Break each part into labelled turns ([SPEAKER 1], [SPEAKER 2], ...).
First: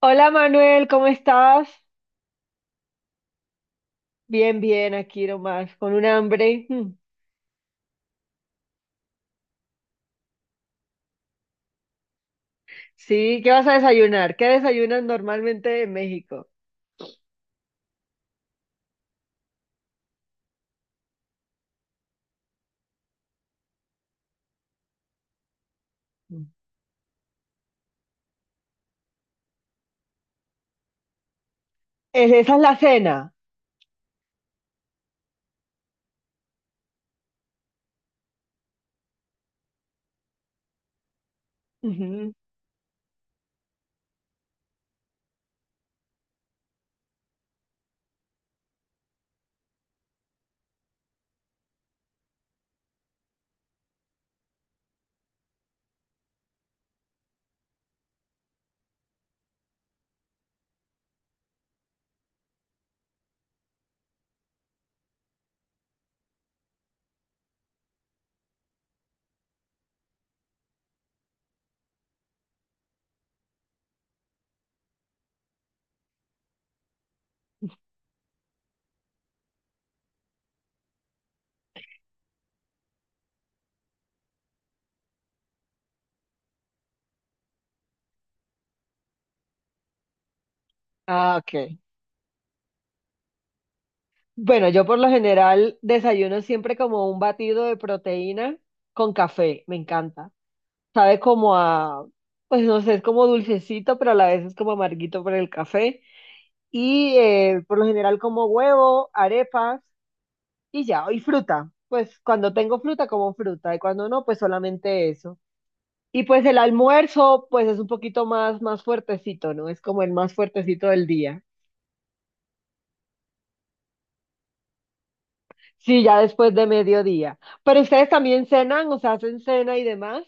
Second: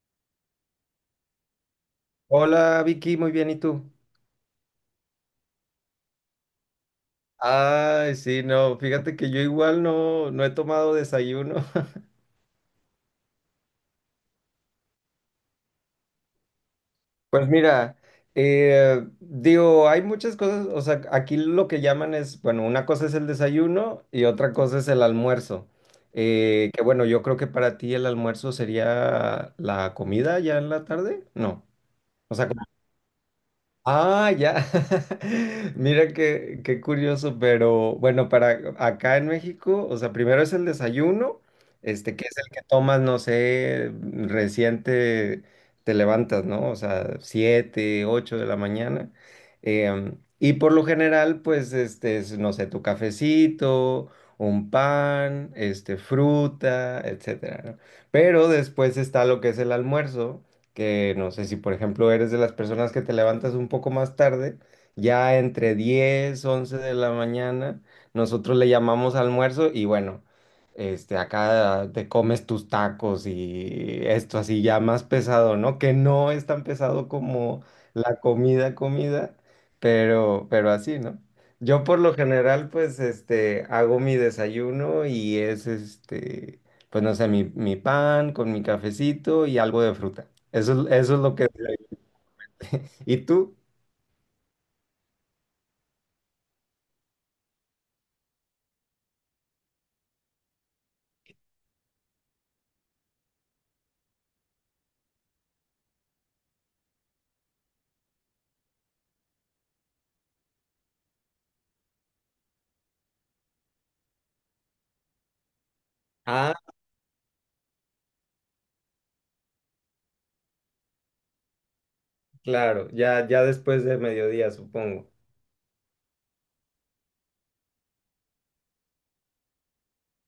[SPEAKER 1] Hola Manuel, ¿cómo estás?
[SPEAKER 2] Hola Vicky, muy bien, ¿y tú?
[SPEAKER 1] Bien, bien, aquí nomás, con un hambre. Mm.
[SPEAKER 2] Ay, sí, no, fíjate que yo igual no he tomado desayuno.
[SPEAKER 1] Sí, ¿qué vas a desayunar? ¿Qué desayunas normalmente en México?
[SPEAKER 2] Pues mira, digo, hay muchas cosas, o sea, aquí lo que llaman es, bueno, una cosa es el desayuno y otra cosa es el almuerzo.
[SPEAKER 1] Mm.
[SPEAKER 2] Que bueno, yo creo que para ti el almuerzo sería la comida ya en la tarde, ¿no? O sea,
[SPEAKER 1] ¿Esa es la cena?
[SPEAKER 2] ah, ya. Mira qué curioso, pero bueno, para acá en México, o sea, primero es el desayuno, este, que
[SPEAKER 1] Ujú.
[SPEAKER 2] es el que tomas, no sé, reciente te levantas, ¿no? O sea, siete, ocho de la mañana. Y por lo general, pues, este, es, no sé, tu cafecito, un pan, este, fruta, etcétera, ¿no? Pero después está lo que es el almuerzo, que no sé si por ejemplo eres de las personas que te levantas un poco más tarde, ya entre 10 11 de la mañana, nosotros le llamamos almuerzo y bueno, este, acá te comes tus tacos y esto así ya más pesado, ¿no? Que no es tan pesado como la comida, comida, pero así, ¿no? Yo por lo general pues este hago mi desayuno y es este pues no sé, mi pan con mi cafecito y algo de fruta. Eso, eso es lo
[SPEAKER 1] Ah,
[SPEAKER 2] que...
[SPEAKER 1] ok.
[SPEAKER 2] ¿Y tú?
[SPEAKER 1] Bueno, yo por lo general desayuno siempre como un batido de proteína con café, me encanta. Sabe como a, pues no sé, es como dulcecito, pero a la vez es como amarguito por el café. Y por lo general como huevo, arepas. Y ya, y fruta. Pues cuando tengo fruta, como fruta, y cuando no, pues solamente eso. Y pues
[SPEAKER 2] Ah,
[SPEAKER 1] el almuerzo, pues es un poquito más fuertecito, ¿no? Es como el más fuertecito del día.
[SPEAKER 2] claro, ya, ya después de mediodía, supongo.
[SPEAKER 1] Sí, ya después de mediodía. Pero ustedes también cenan, o sea, hacen cena y demás.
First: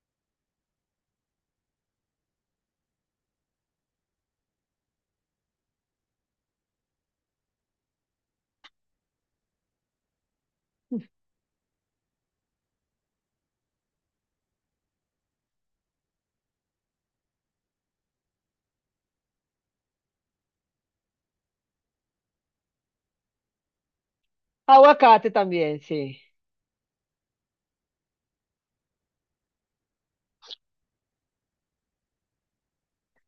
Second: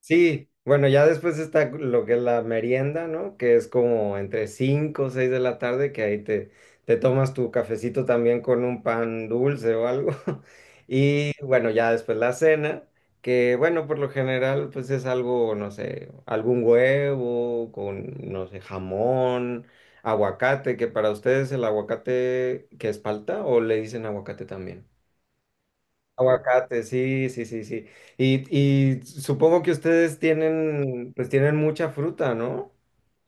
[SPEAKER 2] Sí, bueno, ya después está lo que es la merienda, ¿no? Que es como entre 5 o 6 de la tarde, que ahí te, te tomas tu cafecito también con un pan dulce o algo. Y bueno, ya después la cena, que bueno, por lo general, pues es algo, no sé, algún huevo con, no sé, jamón, aguacate, que para ustedes el aguacate, ¿que es palta o le dicen aguacate también?
[SPEAKER 1] Aguacate también, sí.
[SPEAKER 2] Aguacate, sí, sí, sí, sí. Y supongo que ustedes tienen, pues tienen mucha fruta, ¿no?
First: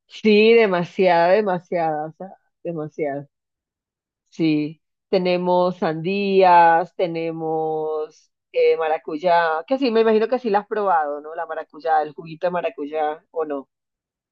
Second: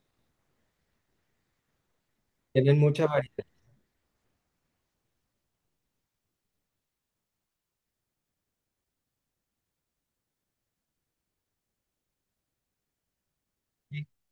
[SPEAKER 1] Sí, demasiada, demasiada, o sea,
[SPEAKER 2] Tienen mucha
[SPEAKER 1] demasiado.
[SPEAKER 2] variedad.
[SPEAKER 1] Sí, tenemos sandías, tenemos maracuyá, que sí, me imagino que sí la has probado, ¿no? La maracuyá, el juguito de maracuyá, ¿o no?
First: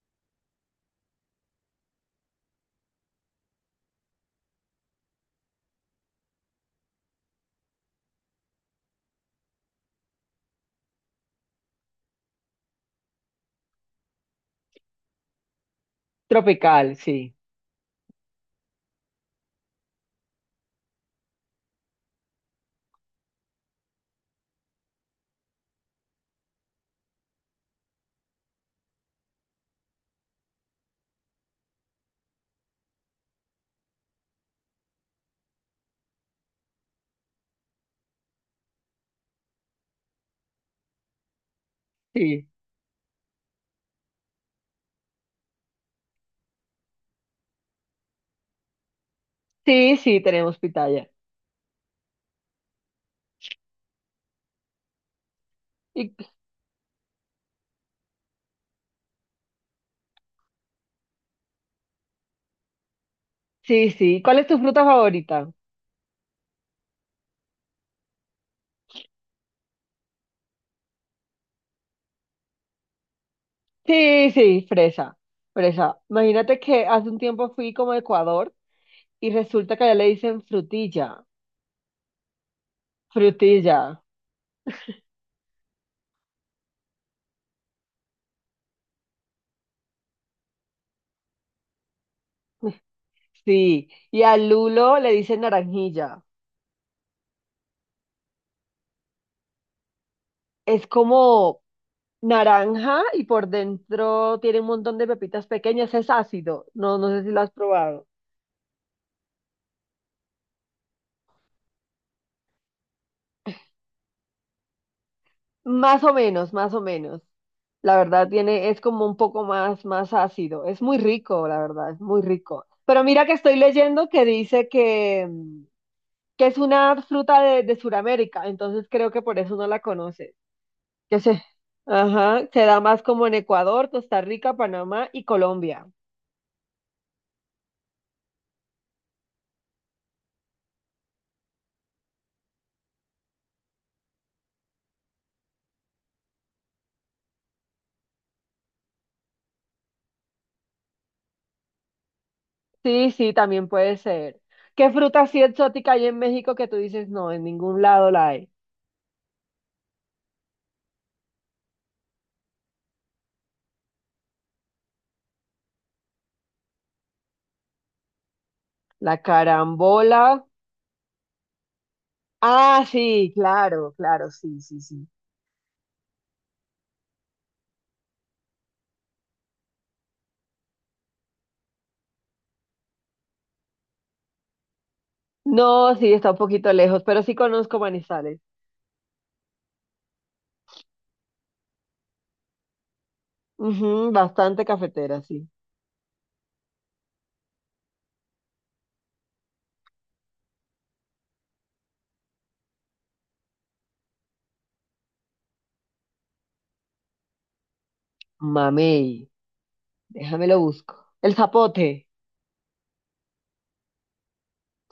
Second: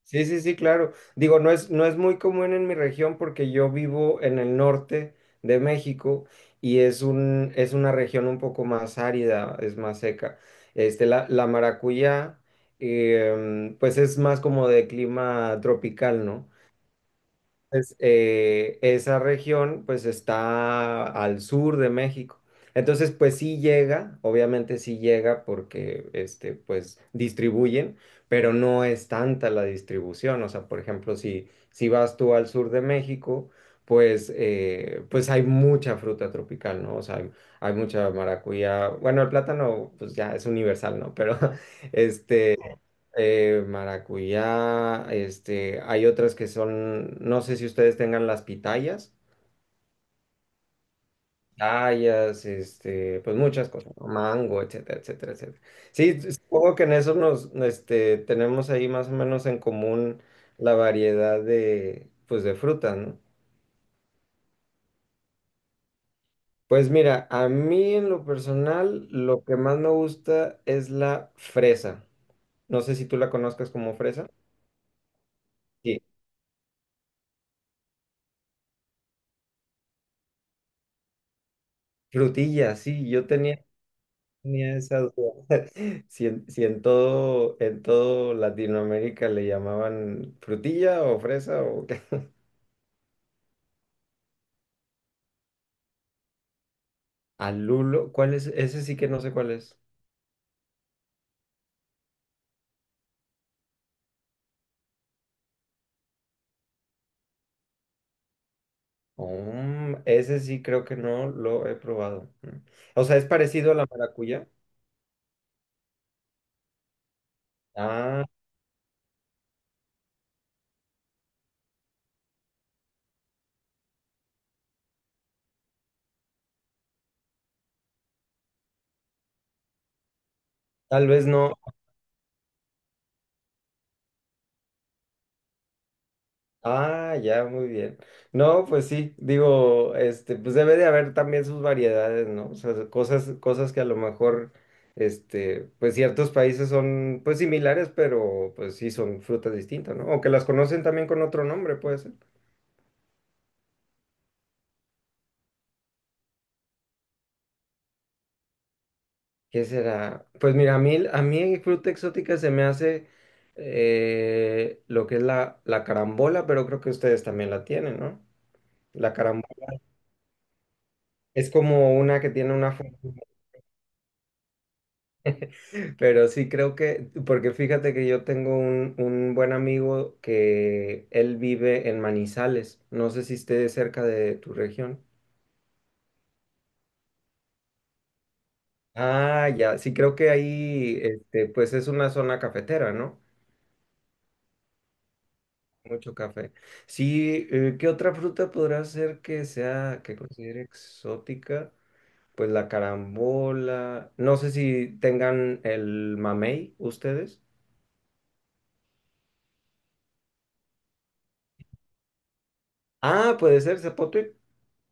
[SPEAKER 2] Sí, sí, sí, claro. Digo, no es muy común en mi región porque yo vivo en el norte de México y es un, es una región un poco más árida, es más seca. Este, la maracuyá, pues es más como de clima tropical, ¿no?
[SPEAKER 1] Tropical, sí,
[SPEAKER 2] Entonces, esa región pues está al sur de México. Entonces, pues sí llega, obviamente sí llega porque este, pues distribuyen, pero no es tanta la distribución. O sea, por ejemplo, si vas tú al sur de México, pues, pues hay mucha fruta tropical, ¿no? O sea, hay mucha maracuyá. Bueno, el plátano pues ya es universal, ¿no? Pero
[SPEAKER 1] sí,
[SPEAKER 2] este maracuyá, este, hay otras que son, no sé si ustedes tengan las pitayas,
[SPEAKER 1] sí, sí, tenemos pitaya.
[SPEAKER 2] pitayas, este, pues muchas cosas, ¿no? Mango, etcétera, etcétera, etcétera.
[SPEAKER 1] Y,
[SPEAKER 2] Sí, supongo que en eso nos, este, tenemos ahí más o menos en común la variedad de, pues de frutas, ¿no?
[SPEAKER 1] sí, sí, ¿cuál es tu fruta favorita?
[SPEAKER 2] Pues mira, a mí en lo personal lo que más me gusta es la fresa. No sé si tú la conozcas como fresa.
[SPEAKER 1] Sí, sí, fresa, fresa.
[SPEAKER 2] Sí,
[SPEAKER 1] Imagínate que hace un tiempo fui como a Ecuador y resulta que allá le dicen frutilla,
[SPEAKER 2] frutilla, sí, yo tenía
[SPEAKER 1] frutilla,
[SPEAKER 2] tenía esa duda. Si en, si en todo, en todo Latinoamérica le llamaban frutilla o fresa o qué.
[SPEAKER 1] sí, y al lulo le dicen naranjilla.
[SPEAKER 2] ¿Al lulo cuál es? Ese sí que no sé cuál es.
[SPEAKER 1] Es como, naranja y por dentro tiene un montón de pepitas pequeñas. Es ácido. No, no sé si lo has probado.
[SPEAKER 2] Mm, ese sí creo que no lo he probado. Mm. O sea, es parecido a la maracuyá.
[SPEAKER 1] Más o menos, más o menos. La
[SPEAKER 2] Ah,
[SPEAKER 1] verdad tiene, es como un poco más ácido. Es muy rico, la verdad, es muy rico. Pero mira que estoy leyendo que dice que, que es una fruta de Sudamérica, entonces creo que por eso no la conoces.
[SPEAKER 2] tal
[SPEAKER 1] Que
[SPEAKER 2] vez
[SPEAKER 1] se,
[SPEAKER 2] no.
[SPEAKER 1] ajá, se da más como en Ecuador, Costa Rica, Panamá y Colombia.
[SPEAKER 2] Ah, ya, muy bien. No, pues sí, digo, este, pues debe de haber también sus variedades, ¿no? O sea, cosas, cosas que a lo mejor, este, pues ciertos países son, pues similares, pero pues sí son frutas distintas, ¿no? O que las conocen también con otro nombre, puede ser.
[SPEAKER 1] Sí, sí, también puede ser. ¿Qué fruta así exótica hay en México que tú dices, no, en ningún lado la hay?
[SPEAKER 2] ¿Qué será? Pues mira, a mí fruta exótica se me hace lo que es la carambola, pero creo que ustedes también la tienen, ¿no? La
[SPEAKER 1] La
[SPEAKER 2] carambola
[SPEAKER 1] carambola.
[SPEAKER 2] es como una que tiene una
[SPEAKER 1] Ah,
[SPEAKER 2] forma.
[SPEAKER 1] sí, claro, claro, sí, sí, sí.
[SPEAKER 2] Pero sí creo que, porque fíjate que yo tengo un buen amigo que él vive en Manizales. No sé si esté cerca de tu región.
[SPEAKER 1] No, sí, está un poquito lejos, pero sí conozco Manizales.
[SPEAKER 2] Ah, ya, sí creo que ahí, este, pues es una zona cafetera, ¿no?
[SPEAKER 1] Ujú, bastante cafetera, sí.
[SPEAKER 2] Mucho café. Sí, ¿qué otra fruta podrá ser que sea, que considere exótica? Pues la carambola. No sé si tengan el mamey ustedes.
[SPEAKER 1] Mamey, déjame lo busco. El zapote.
[SPEAKER 2] Ah, puede ser zapote.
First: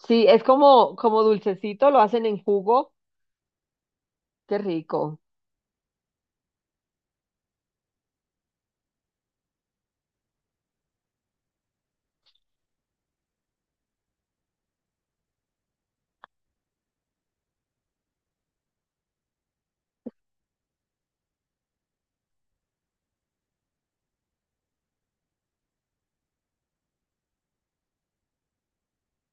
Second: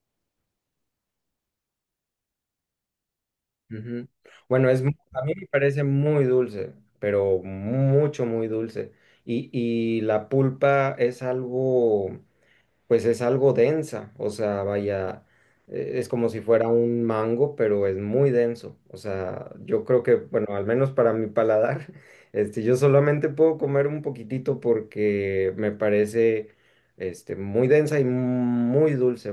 [SPEAKER 1] Sí, es como, como dulcecito, lo hacen en jugo.
[SPEAKER 2] Ujú.
[SPEAKER 1] Qué
[SPEAKER 2] Bueno, es,
[SPEAKER 1] rico.
[SPEAKER 2] a mí me parece muy dulce, pero mucho, muy dulce. Y la pulpa es algo, pues es algo densa, o sea, vaya, es como si fuera un mango, pero es muy denso. O sea, yo creo que, bueno, al menos para mi paladar, este, yo solamente puedo comer un poquitito porque me parece, este, muy densa y muy dulce,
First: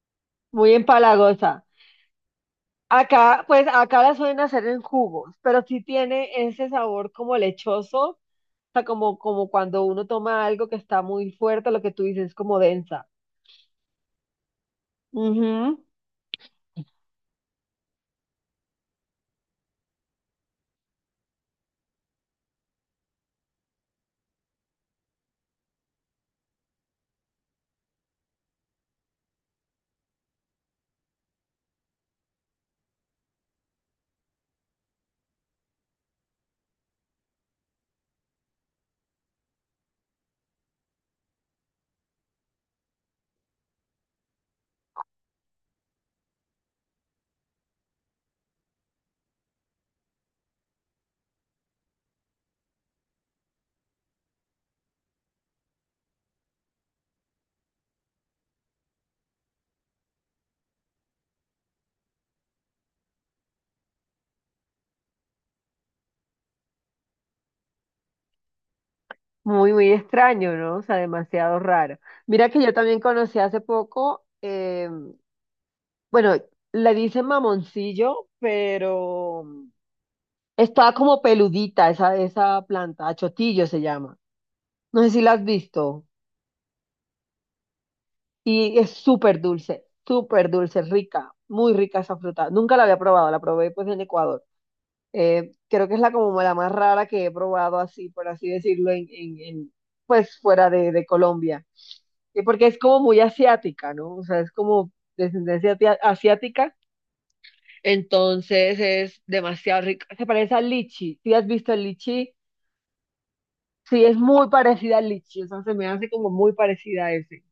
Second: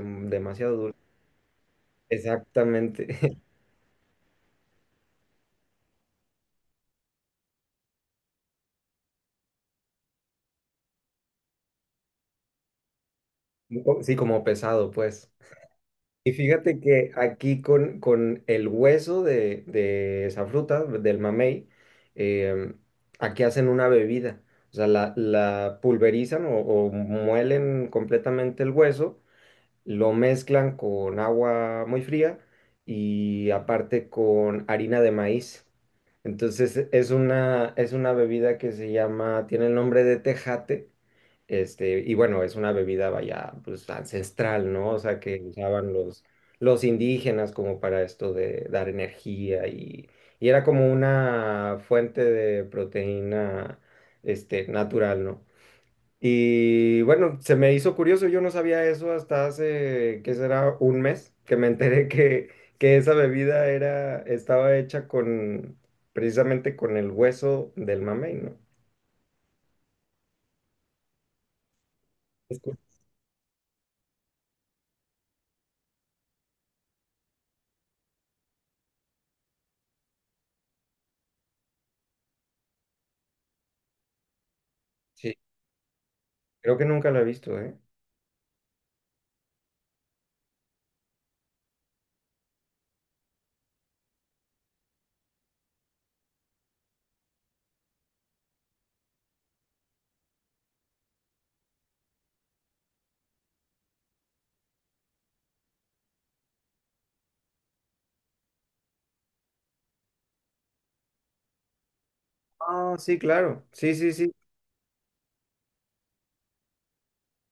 [SPEAKER 1] Muy
[SPEAKER 2] demasiado dulce.
[SPEAKER 1] empalagosa.
[SPEAKER 2] Exactamente.
[SPEAKER 1] Acá, pues acá la suelen hacer en jugos, pero sí tiene ese sabor como lechoso, o sea, como, como cuando uno toma algo que está muy fuerte, lo que tú dices, es como densa.
[SPEAKER 2] Sí, como pesado, pues.
[SPEAKER 1] Ujú.
[SPEAKER 2] Y fíjate que aquí con el hueso de esa fruta, del mamey, em, aquí hacen una bebida. O sea, la pulverizan o muelen completamente el hueso, lo mezclan con agua muy fría y aparte con harina de maíz. Entonces es una bebida que se llama, tiene el nombre de tejate, este, y bueno, es una bebida vaya, pues ancestral, ¿no? O sea, que usaban los indígenas como para esto de dar energía y era como una fuente de proteína, este, natural, ¿no? Y bueno, se me hizo curioso, yo no sabía eso hasta hace, ¿qué será? Un mes, que me enteré que esa bebida era, estaba hecha con, precisamente con el hueso del mamey, ¿no?
[SPEAKER 1] Muy, muy extraño, ¿no? O sea, demasiado raro. Mira
[SPEAKER 2] Es
[SPEAKER 1] que yo
[SPEAKER 2] cu-
[SPEAKER 1] también conocí hace poco, bueno, le dicen mamoncillo, pero está como peludita esa, esa planta, achotillo se llama. No sé si la
[SPEAKER 2] Sí,
[SPEAKER 1] has visto.
[SPEAKER 2] creo que nunca la he visto, ¿eh?
[SPEAKER 1] Y es súper dulce, rica, muy rica esa fruta. Nunca la había probado, la probé pues en Ecuador. Creo que es la como la más rara que he probado así, por así decirlo, pues fuera de Colombia. Y porque es como muy asiática, ¿no? O sea, es como descendencia asiática, entonces es demasiado rica. Se parece al lichi. ¿Sí has visto el lichi?
[SPEAKER 2] Ah, sí, claro. Sí,
[SPEAKER 1] Sí,
[SPEAKER 2] sí,
[SPEAKER 1] es
[SPEAKER 2] sí.
[SPEAKER 1] muy parecida al lichi, o sea, se me hace como muy parecida a ese.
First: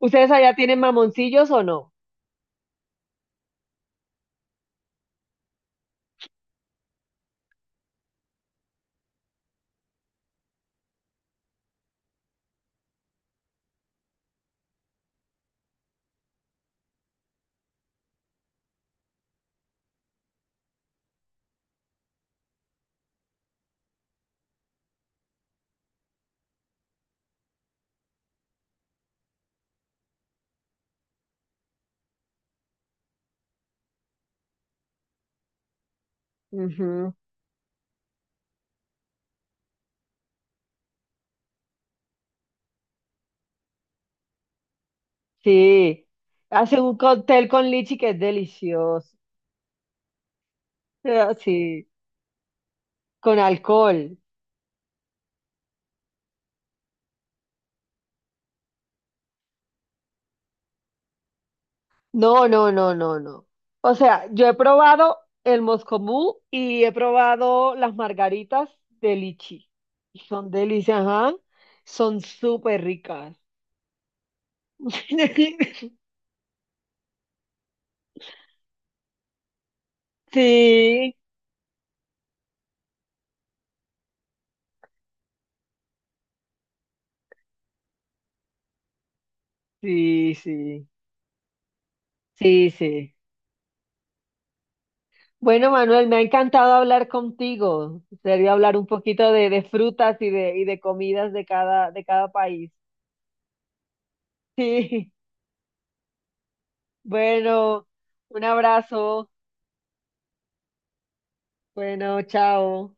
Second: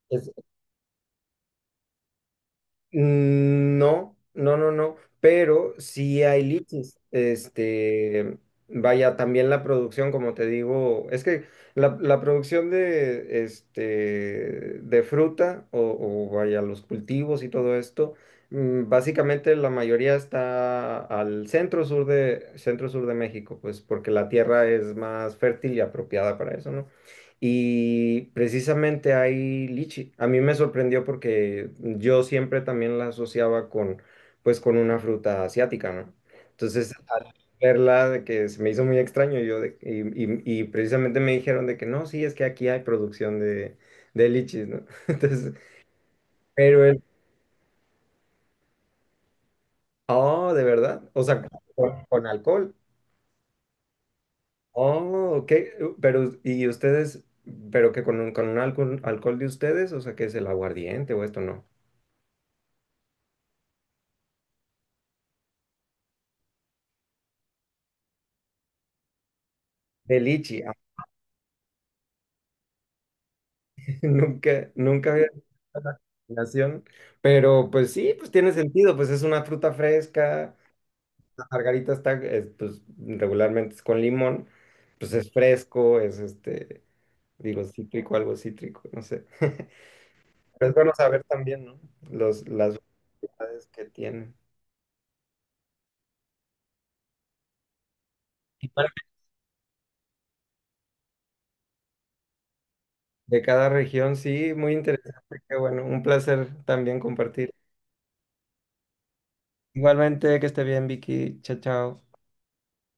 [SPEAKER 1] ¿Ustedes
[SPEAKER 2] Es-
[SPEAKER 1] allá tienen mamoncillos o no?
[SPEAKER 2] Mm, no, no, no, no. Pero sí hay lichis. Este, vaya, también la producción, como te digo, es que la producción de, este, de fruta o vaya, los cultivos y todo esto, mm, básicamente la mayoría está al centro sur de México, pues porque la tierra es más fértil y apropiada para eso, ¿no? Y precisamente hay lichi. A mí me sorprendió porque yo siempre también la asociaba con, pues, con una fruta asiática, ¿no? Entonces,
[SPEAKER 1] Ujú.
[SPEAKER 2] al verla, de que se me hizo muy extraño, y, y precisamente me dijeron de que no, sí, es que aquí hay producción de lichis, ¿no? Entonces,
[SPEAKER 1] Sí, hace
[SPEAKER 2] pero
[SPEAKER 1] un
[SPEAKER 2] el,
[SPEAKER 1] cóctel con lichi que es delicioso.
[SPEAKER 2] oh, de verdad, o
[SPEAKER 1] Ah,
[SPEAKER 2] sea,
[SPEAKER 1] sí,
[SPEAKER 2] con alcohol.
[SPEAKER 1] con alcohol.
[SPEAKER 2] Oh, ok, pero, ¿y ustedes, pero que con, con un alcohol, alcohol de ustedes, o sea, que es el aguardiente o esto, no?
[SPEAKER 1] No, no, no, no, no. O sea, yo he probado el moscomú y he probado las margaritas de lichi.
[SPEAKER 2] De
[SPEAKER 1] Y son
[SPEAKER 2] lichi.
[SPEAKER 1] delicias, ajá. Son súper ricas.
[SPEAKER 2] Nunca había visto la combinación, pero pues sí, pues tiene sentido, pues es una fruta fresca,
[SPEAKER 1] Sí,
[SPEAKER 2] la margarita está, es, pues regularmente es con limón, pues es fresco, es este, digo, cítrico, algo cítrico, no sé.
[SPEAKER 1] sí,
[SPEAKER 2] Pero es
[SPEAKER 1] sí,
[SPEAKER 2] bueno saber también, ¿no? Los,
[SPEAKER 1] sí,
[SPEAKER 2] las
[SPEAKER 1] sí.
[SPEAKER 2] variedades que tiene.
[SPEAKER 1] Bueno, Manuel, me ha encantado hablar contigo. Sería
[SPEAKER 2] Y
[SPEAKER 1] hablar un
[SPEAKER 2] parte
[SPEAKER 1] poquito de frutas y de comidas de cada país.
[SPEAKER 2] de cada región, sí, muy
[SPEAKER 1] Sí,
[SPEAKER 2] interesante, qué bueno, un placer también compartir.
[SPEAKER 1] bueno, un abrazo.
[SPEAKER 2] Igualmente, que esté bien, Vicky, chao, chao.
[SPEAKER 1] Bueno, chao.